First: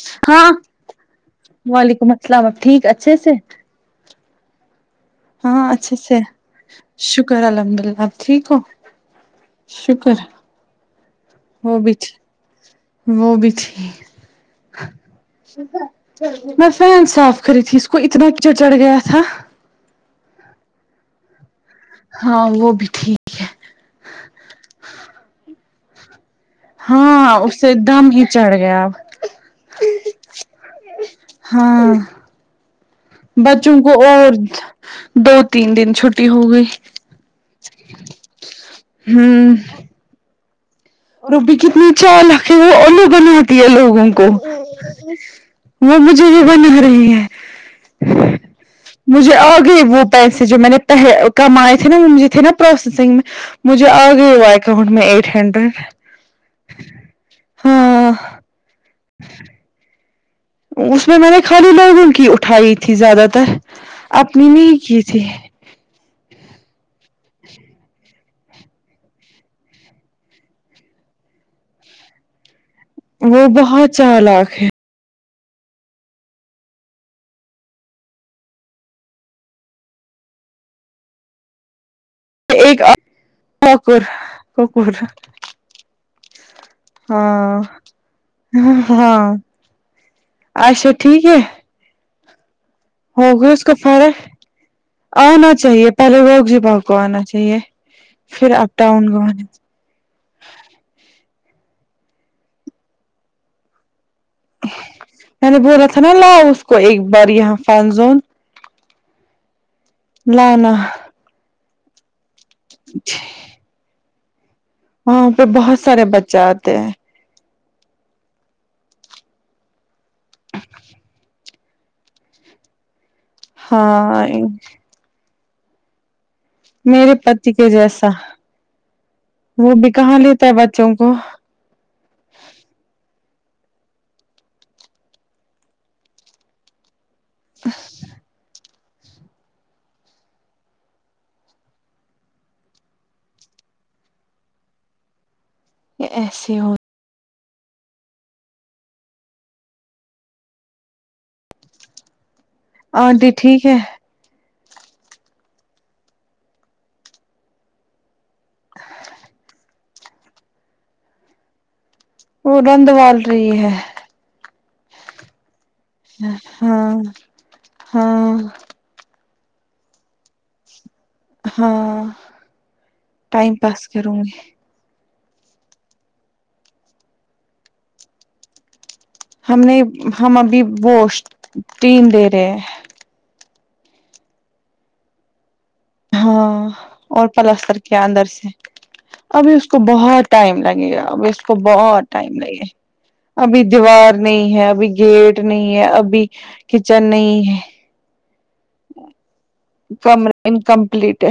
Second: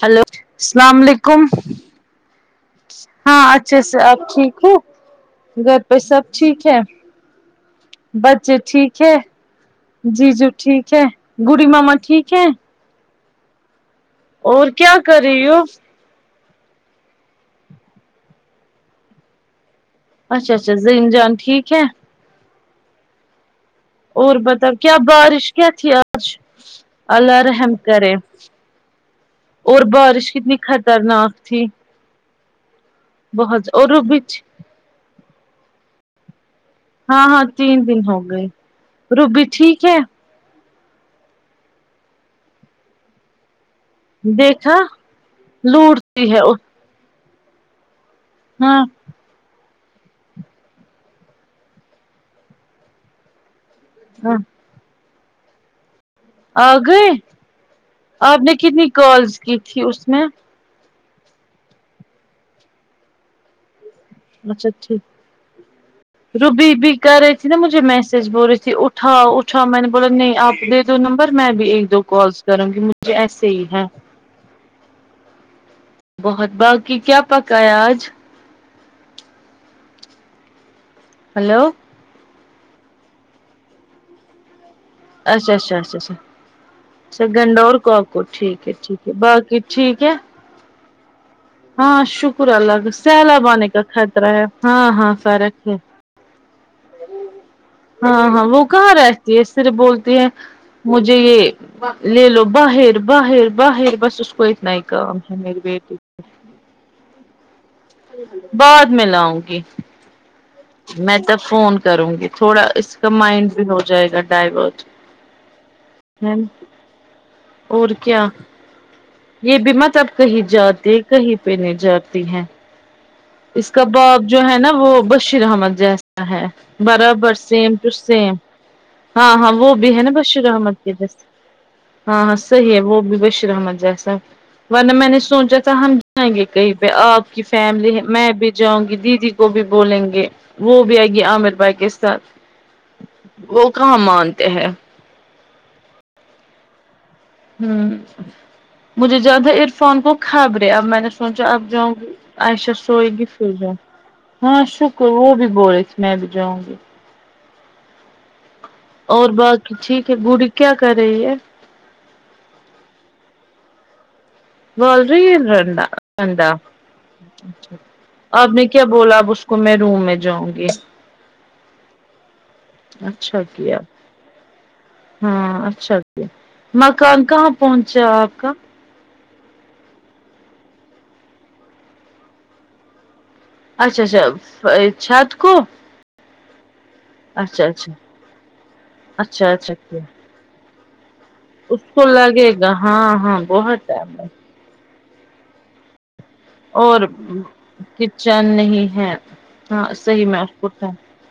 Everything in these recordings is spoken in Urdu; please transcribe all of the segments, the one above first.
ہیلو ہاں السلام علیکم وعلیکم السلام آپ ٹھیک اچھے سے ہاں چھے سے آپ ٹھیک ہو ہاں گھر اچھے پہ سے سب ٹھیک ہے شکر الحمد اللہ آپ بچے ہو ٹھیک ہے شکر جی جو ٹھیک ہے گوڑی وہ بھی ماما ٹھیک ہے وہ بھی تھیک اور کیا کر رہی ہو میں فان صاف کری تھی اس کو اتنا چڑ چڑھ گیا تھا اچھا اچھا زین جانتی ہے کیا ہاں وہ بھی ٹھیک [unintelligible] اور بتاؤ کیا بارش کیا تھی آ آج ہاں اللہ اس سے رحم دم کرے ہی چڑھ گیا اب اور بارش کتنی خطرناک تھی ہاں بہت بچوں کو روبی اور دو تین دن چھٹی ہو گئی ہاں ہاں تین دن ہو گئے روبی ہوں ٹھیک ہے روبی کتنی چالکھ ہے وہ الو بناتی ہے لوگوں کو دیکھا وہ مجھے لوٹتی ہے بھی بنا رہی ہے ہاں مجھے آ گئی وہ پیسے جو میں نے پہے کمائے تھے نا وہ مجھے تھے نا پروسیسنگ میں مجھے ہاں آگئے وہ اکاؤنٹ میں ایٹ ہنڈریڈ آ گئے ہاں آپ نے کتنی کالز کی تھی اس میں اس میں میں نے خالی لرگن کی اٹھائی تھی زیادہ تر اپنی اچھا نہیں کی تھی ٹھیک روبی بھی کر رہی تھی نا مجھے میسج بول رہی تھی اٹھاؤ اٹھاؤ میں نے بولا نہیں آپ دے دو نمبر میں بھی ایک دو کالس کروں گی مجھے وہ ایسے ہی ہے بہت چالاک ہے بہت باقی کیا پکا ہے آج ہیلو [unintelligible] اچھا اچھا اچھا اچھا سیکنڈ ہاں ڈور کو اپ کو ٹھیک ہے ٹھیک ہے ہاں باقی ٹھیک ہے اچھا ٹھیک ہے ہاں شکر اللہ کا سیلاب ہوگئی اس آنے کو کا فرق خطرہ ہے ہاں ہاں آنا فرق ہے چاہیے پہلے روگ جی بھاؤ کو آنا چاہیے ہاں ہاں پھر وہ اپ کہاں ڈاؤن کو رہتی ہے آنا صرف بولتی ہیں مجھے یہ لے لو باہر باہر باہر بس اس کوئیت نا کام ہے میں نے میری بولا بیٹی تھا نا لاؤ اس کو ایک بار یہاں فون زون بعد میں لاؤں گی نہ نہ میں تب فون کروں گی تھوڑا اس کا مائنڈ بھی ہو جائے گا ڈائیورٹ وہاں پہ بہت سارے بچے آتے ہیں اور کیا یہ بھی مت اب کہیں جاتے کہیں پہنے جاتی ہیں اس کا باپ ہاں جو ہے نا وہ بشیر احمد جیسا ہے میرے برابر پتی کے سیم ٹو جیسا سیم ہاں ہاں وہ بھی ہے نا کہاں بشیر لیتا ہے احمد کے بچوں کو جیسا ہاں ہاں صحیح ہے وہ بھی بشیر احمد جیسا ورنہ میں نے سوچا تھا ہم جائیں گے کہیں پہ آپ کی فیملی میں بھی جاؤں گی دیدی کو بھی بولیں گے وہ بھی آئے گی عامر بھائی کے ساتھ وہ کہاں مانتے ہیں یہ ایسے ہو ہوں مجھے زیادہ عرفان کو خھبرے اب میں نے سوچا اب جاؤں گی عائشہ سوئے گی آنٹی پھر ٹھیک جاؤ ہے ہاں شکر وہ بھی بولے تھے میں بھی جاؤں گی ہ [inaudible] اور باقی ٹھیک ہے گڑی کیا کر رہی ہے وہ گند وال رہی ہے وال ری ہے رنڈا انڈا ہاں ہاں آپ نے کیا بولا اب اس کو میں روم میں جاؤں گی ہاں اچھا ٹائم کیا پاس کروں گی ہاں اچھا کیا مکان کہاں پہنچا آپ کا ہم نے ہم ابھی بوش تین دے رہے ہیں اچھا اچھا چھت کو ہاں اور اچھا پلستر اچھا کیا اندر سے اچھا ابھی اس اچھا کو کیا بہت ٹائم لگے گا اب اس کو بہت ٹائم لگے گا ہاں ہاں ابھی بہت دیوار ٹائم لگے نہیں ہے ابھی گیٹ نہیں ہے ابھی اور کچن نہیں ہے کچن نہیں ہے ہاں صحیح کمرہ میں [unintelligible] ہے انکمپلیٹ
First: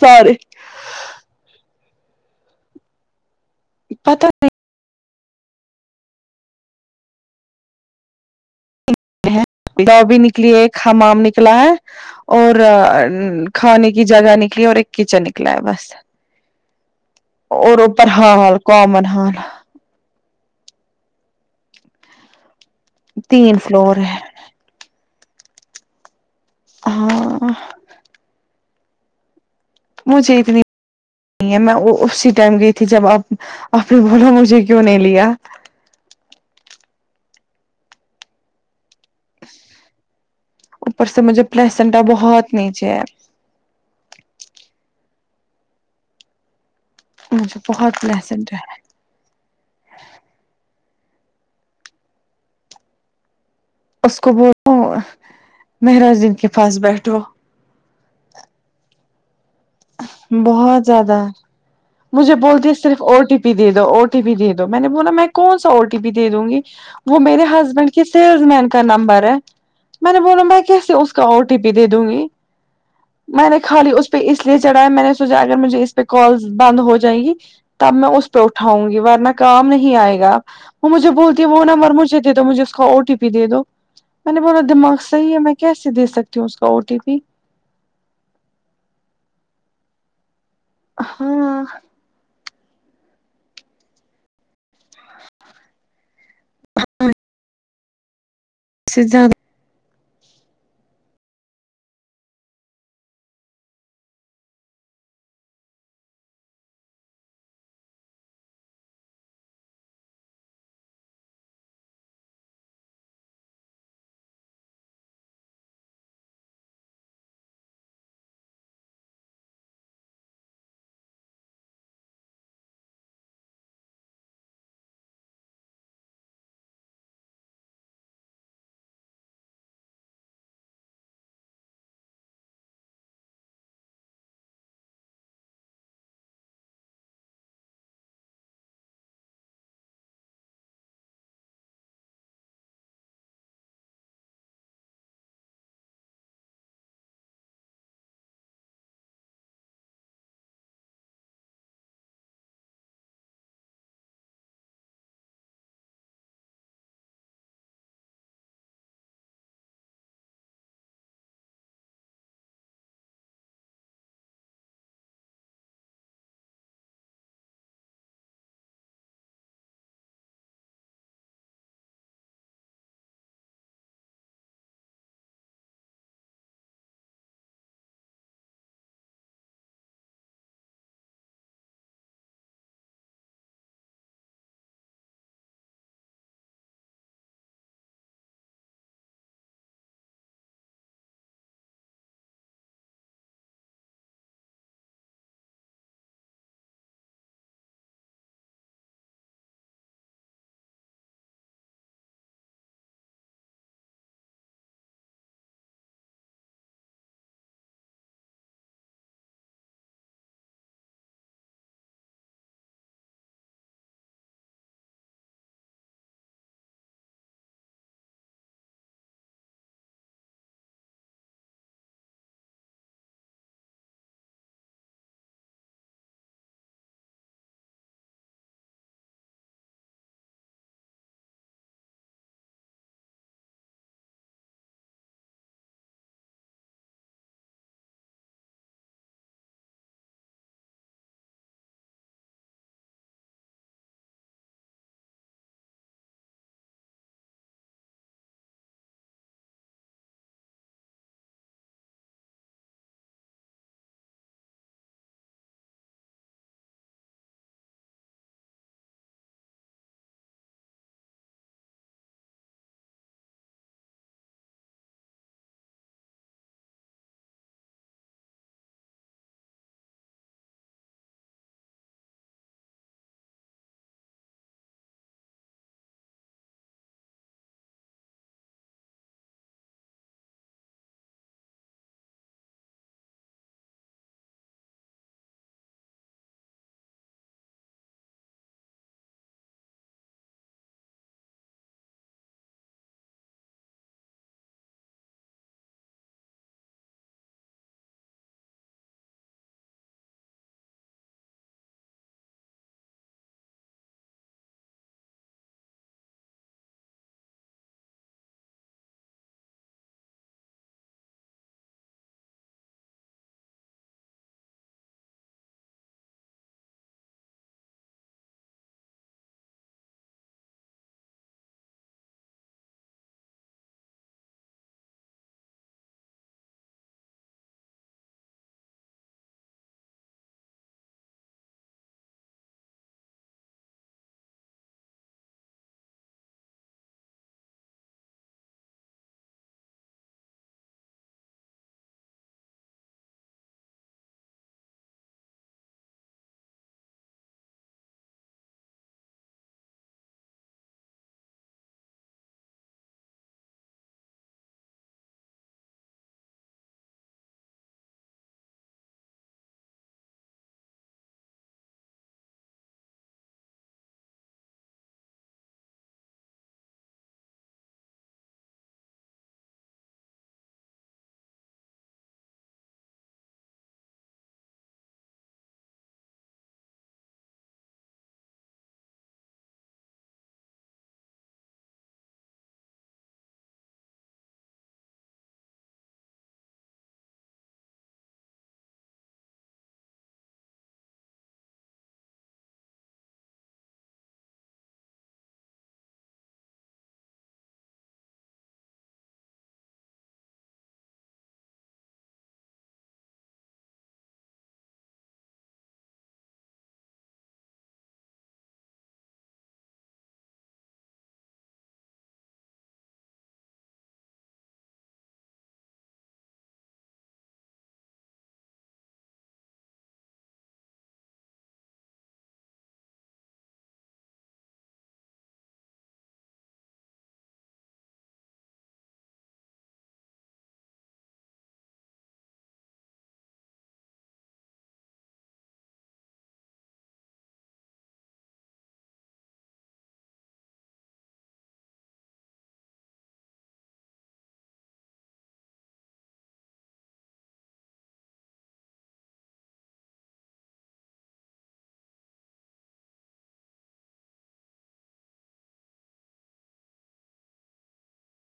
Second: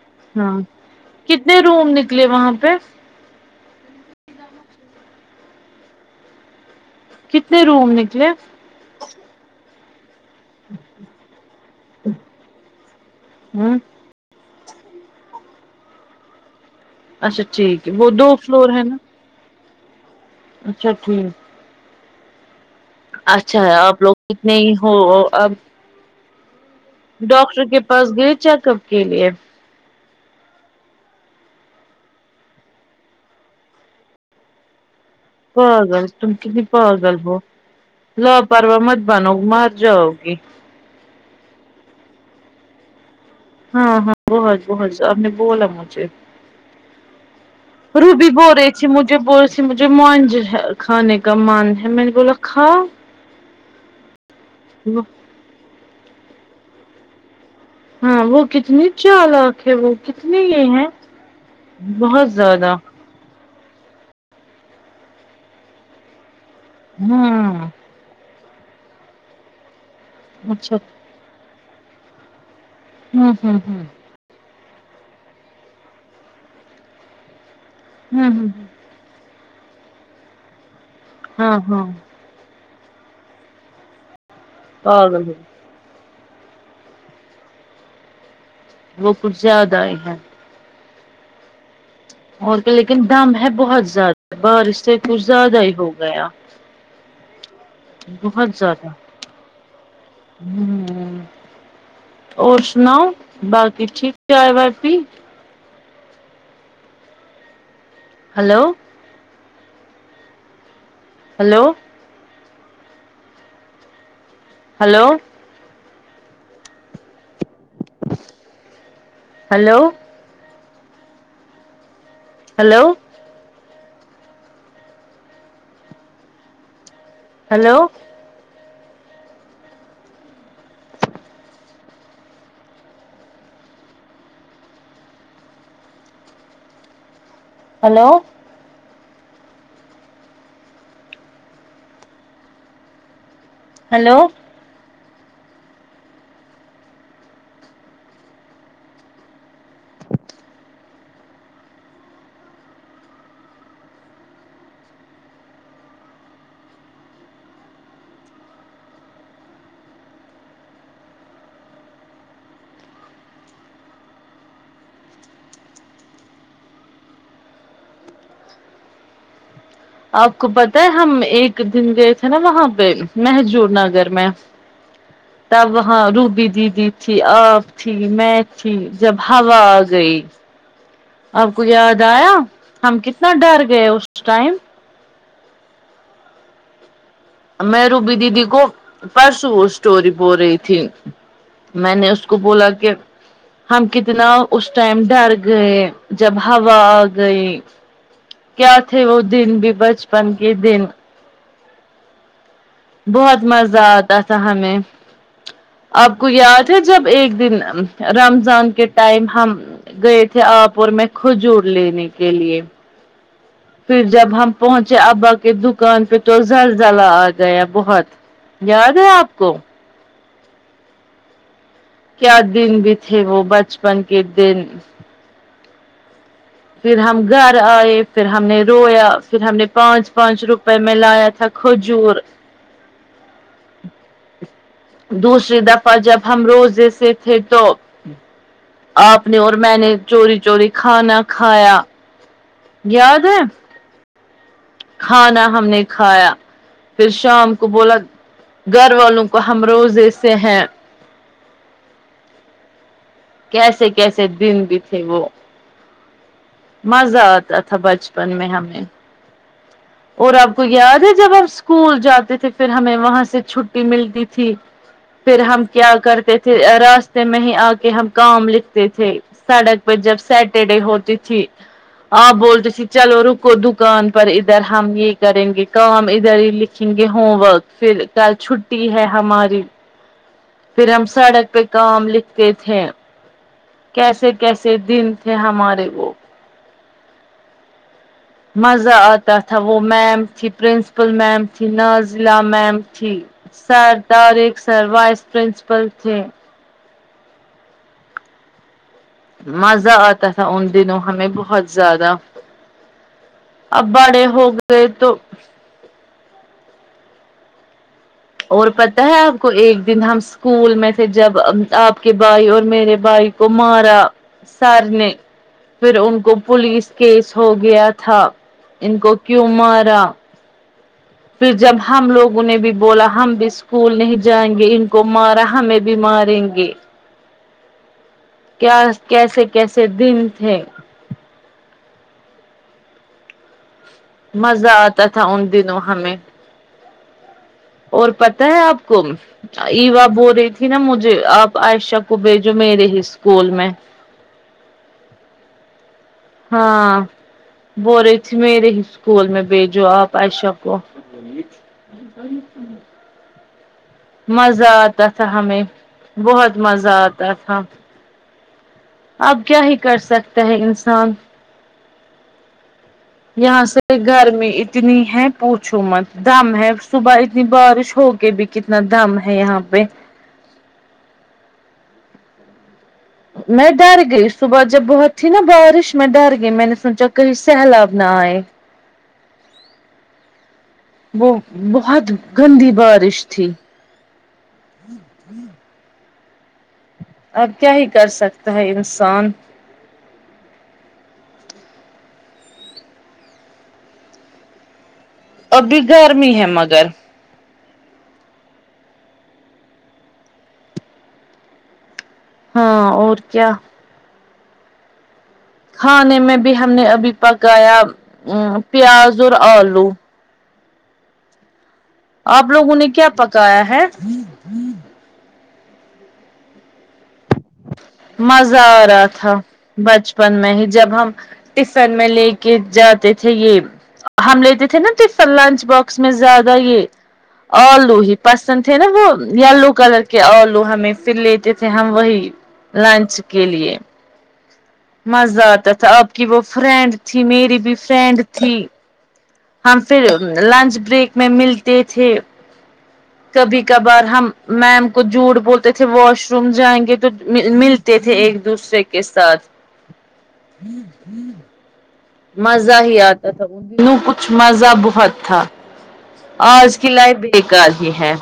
سارے ہاں کتنے روم نکلے وہاں پہ پتہ کتنے روم نکلے لابی نکلی ہے حمام نکلا ہے اور ہ کھانے کی جگہ نکلی اور ایک کچن نکلا ہے بس اچھا اور ٹھیک ہے اوپر وہ دو حال فلور ہے نا کومن ہال اچھا ٹھیک تین اچھا ہے فلور آپ لوگ اتنے ہی ہو اب ہاں ڈاکٹر کے پاس گئے چیک اپ کے لیے مجھے اتنی میں اسی ٹائم گئی تھی جب آپ آپ نے بولا مجھے کیوں نہیں لیا پاگل تم کتنی پاگل ہو لا پرواہ مت بنو مر جاؤ گی اوپر سے مجھے پلسنٹا بہت نیچے ہے ہاں ہاں بہت بہت آپ نے بولا مجھے مجھے بہت روبی پلیسنٹ بول ہے رہی تھی مجھے بول مجھے مانج کھانے کا من ہے میں نے بولا کھاو اس کو بولو مہراج دیدی کے پاس بیٹھو ہاں وہ کتنی چالاک ہے وہ کتنی یہ ہے بہت زیادہ بہت مجھے بولتی ہے زیادہ صرف او ٹی پی دے دو او ٹی پی دے دو میں نے بولا میں کون سا او ٹی پی دے دوں گی وہ میرے ہاں ہسبینڈ سیلس مین کا نمبر ہے میں نے بولا میں اچھا کیسے اس کا او ٹی پی دے دوں گی ہوں میں ہوں نے ہوں خالی اس پہ اس لیے چڑھایا میں نے سوچا اگر مجھے اس پہ کال بند ہو جائیں گی تب میں اس ہوں پہ ہوں اٹھاؤں گی ورنہ کام نہیں آئے گا وہ مجھے بولتی ہے ہاں وہ ہاں نمبر مجھے دے دو مجھے اس کا او ٹی پی دے دو میں نے بولا دماغ پاگل صحیح ہو ہے میں کیسے دے سکتی ہوں اس کا او ٹی پی وہ کچھ زیادہ ہی ہیں ہاں اور کہ لیکن دم ہے بہت زیادہ بارش سے کچھ زیادہ ہی ہو گیا بہت زیادہ سے زیادہ امم اور سناؤ باقی ٹھیک کیا ہے باجی hello hello hello hello hello hello hello hello آپ کو پتہ ہے ہم ایک دن گئے تھے نا وہاں پہ مہجور نگر میں تب وہاں روبی دیدی تھی آپ تھی میں تھی جب ہوا آ گئی آپ کو یاد آیا ہم کتنا ڈر گئے اس ٹائم میں روبی دیدی کو پرسوں وہ اسٹوری بول رہی تھی میں نے اس کو بولا کہ ہم کتنا اس ٹائم ڈر گئے جب ہوا آ گئی کیا تھے وہ دن بھی بچپن کے دن بہت مزہ آتا تھا ہمیں آپ کو یاد ہے جب ایک دن رمضان کے ٹائم ہم گئے تھے آپ اور میں کھجور لینے کے لیے پھر جب ہم پہنچے ابا کے دکان پہ تو زلزلہ آ گیا بہت یاد ہے آپ کو کیا دن بھی تھے وہ بچپن کے دن پھر ہم گھر آئے پھر ہم نے رویا پھر ہم نے پانچ پانچ روپئے میں لایا تھا کھجور دوسری دفعہ جب ہم روزے سے تھے تو آپ نے اور میں نے چوری چوری کھانا کھایا یاد ہے کھانا ہم نے کھایا پھر شام کو بولا گھر والوں کو ہم روز ایسے ہیں کیسے کیسے دن بھی تھے وہ مزہ آتا تھا بچپن میں ہمیں اور آپ کو یاد ہے جب آپ اسکول جاتے تھے پھر ہمیں وہاں سے چھٹی ملتی تھی پھر ہم کیا کرتے تھے راستے میں ہی آ کے ہم کام لکھتے تھے سڑک پہ جب سیٹرڈے ہوتی تھی آپ بولتے تھی چلو رکو دکان پر ادھر ہم یہ کریں گے کام ادھر ہی لکھیں گے ہوم ورک پھر کل چھٹی ہے ہماری پھر ہم سڑک پہ کام لکھتے تھے کیسے کیسے دن تھے ہمارے وہ مزہ آتا تھا وہ میم تھی پرنسپل میم تھی نازیہ میم تھی سر دار ایک سر وائس پرنسپل تھے مزہ آتا تھا ان دنوں ہمیں بہت زیادہ اب بڑے ہو گئے تو اور پتہ ہے اپ کو ایک دن ہم اسکول میں تھے جب اب اپ کے بھائی اور میرے بھائی کو مارا سار نے پھر ان کو پولیس کیس ہو گیا تھا ان کو کیوں مارا پھر جب ہم لوگوں نے بھی بولا ہم بھی اسکول نہیں جائیں گے ان کو مارا ہمیں بھی ماریے گے کیا کیسے کیسے دن تھے مزہ اتا تھا ان دنوں ہمیں اور پتہ ہے اپ کو ایو بول رہی تھی نا مجھے اپ عائشہ کو بھیجو میرے ہی اسکول میں ہاں بول رہی تھی میرے ہی اسکول میں بھیجو اپ عشہ کو ائی سمجھ مزہ اتا تھا ہمیں بہت مزہ اتا تھا اب کیا ہی کر سکتے ہے انسان یہاں سے گرمی اتنی ہے پوچھو مت دم ہے صبح اتنی بارش ہو کے بی کتنا دام ہے یہاں پہ میں ڈر گئی صبح جب بہت تھی نا بارش میں ڈر گئی میں نے سوچا کہیں سہلاب نہ ائے وہ بہت گندی بارش تھی اب کیا ہی کر سکتا ہے انسان ابھی گرمی ہے مگر ہاں اور کیا کھانے میں بھی ہم نے ابھی پکایا پیاز اور الو اپ لوگوں نے کیا پکایا ہے مزہ ا رہا تھا بچپن میں ہی جب ہم ٹفن میں لے کے جاتے تھے یہ ہم لیتے تھے نا ٹفن لنچ باکس میں زیادہ یہ الو ہی پسند تھے نا وہ یلو کولور کے الو ہمیں پھر لیتے تھے ہم وہی لنچ کے لیے مزہ اتا تھا اپ کی وہ فرینڈ تھی میری بھی فرینڈ تھی ہم پھر لنچ بریک میں ملتے تھے کبھی کبھار ہم میم کو جھوٹ بولتے تھے واش روم جائیں گے تو مل مل تھے ایک دوسرے کے ساتھ مزہ ہی اتا تھا ان دنوں کچھ مزہ بہت تھا اج کی لائف بیکار ہی ہے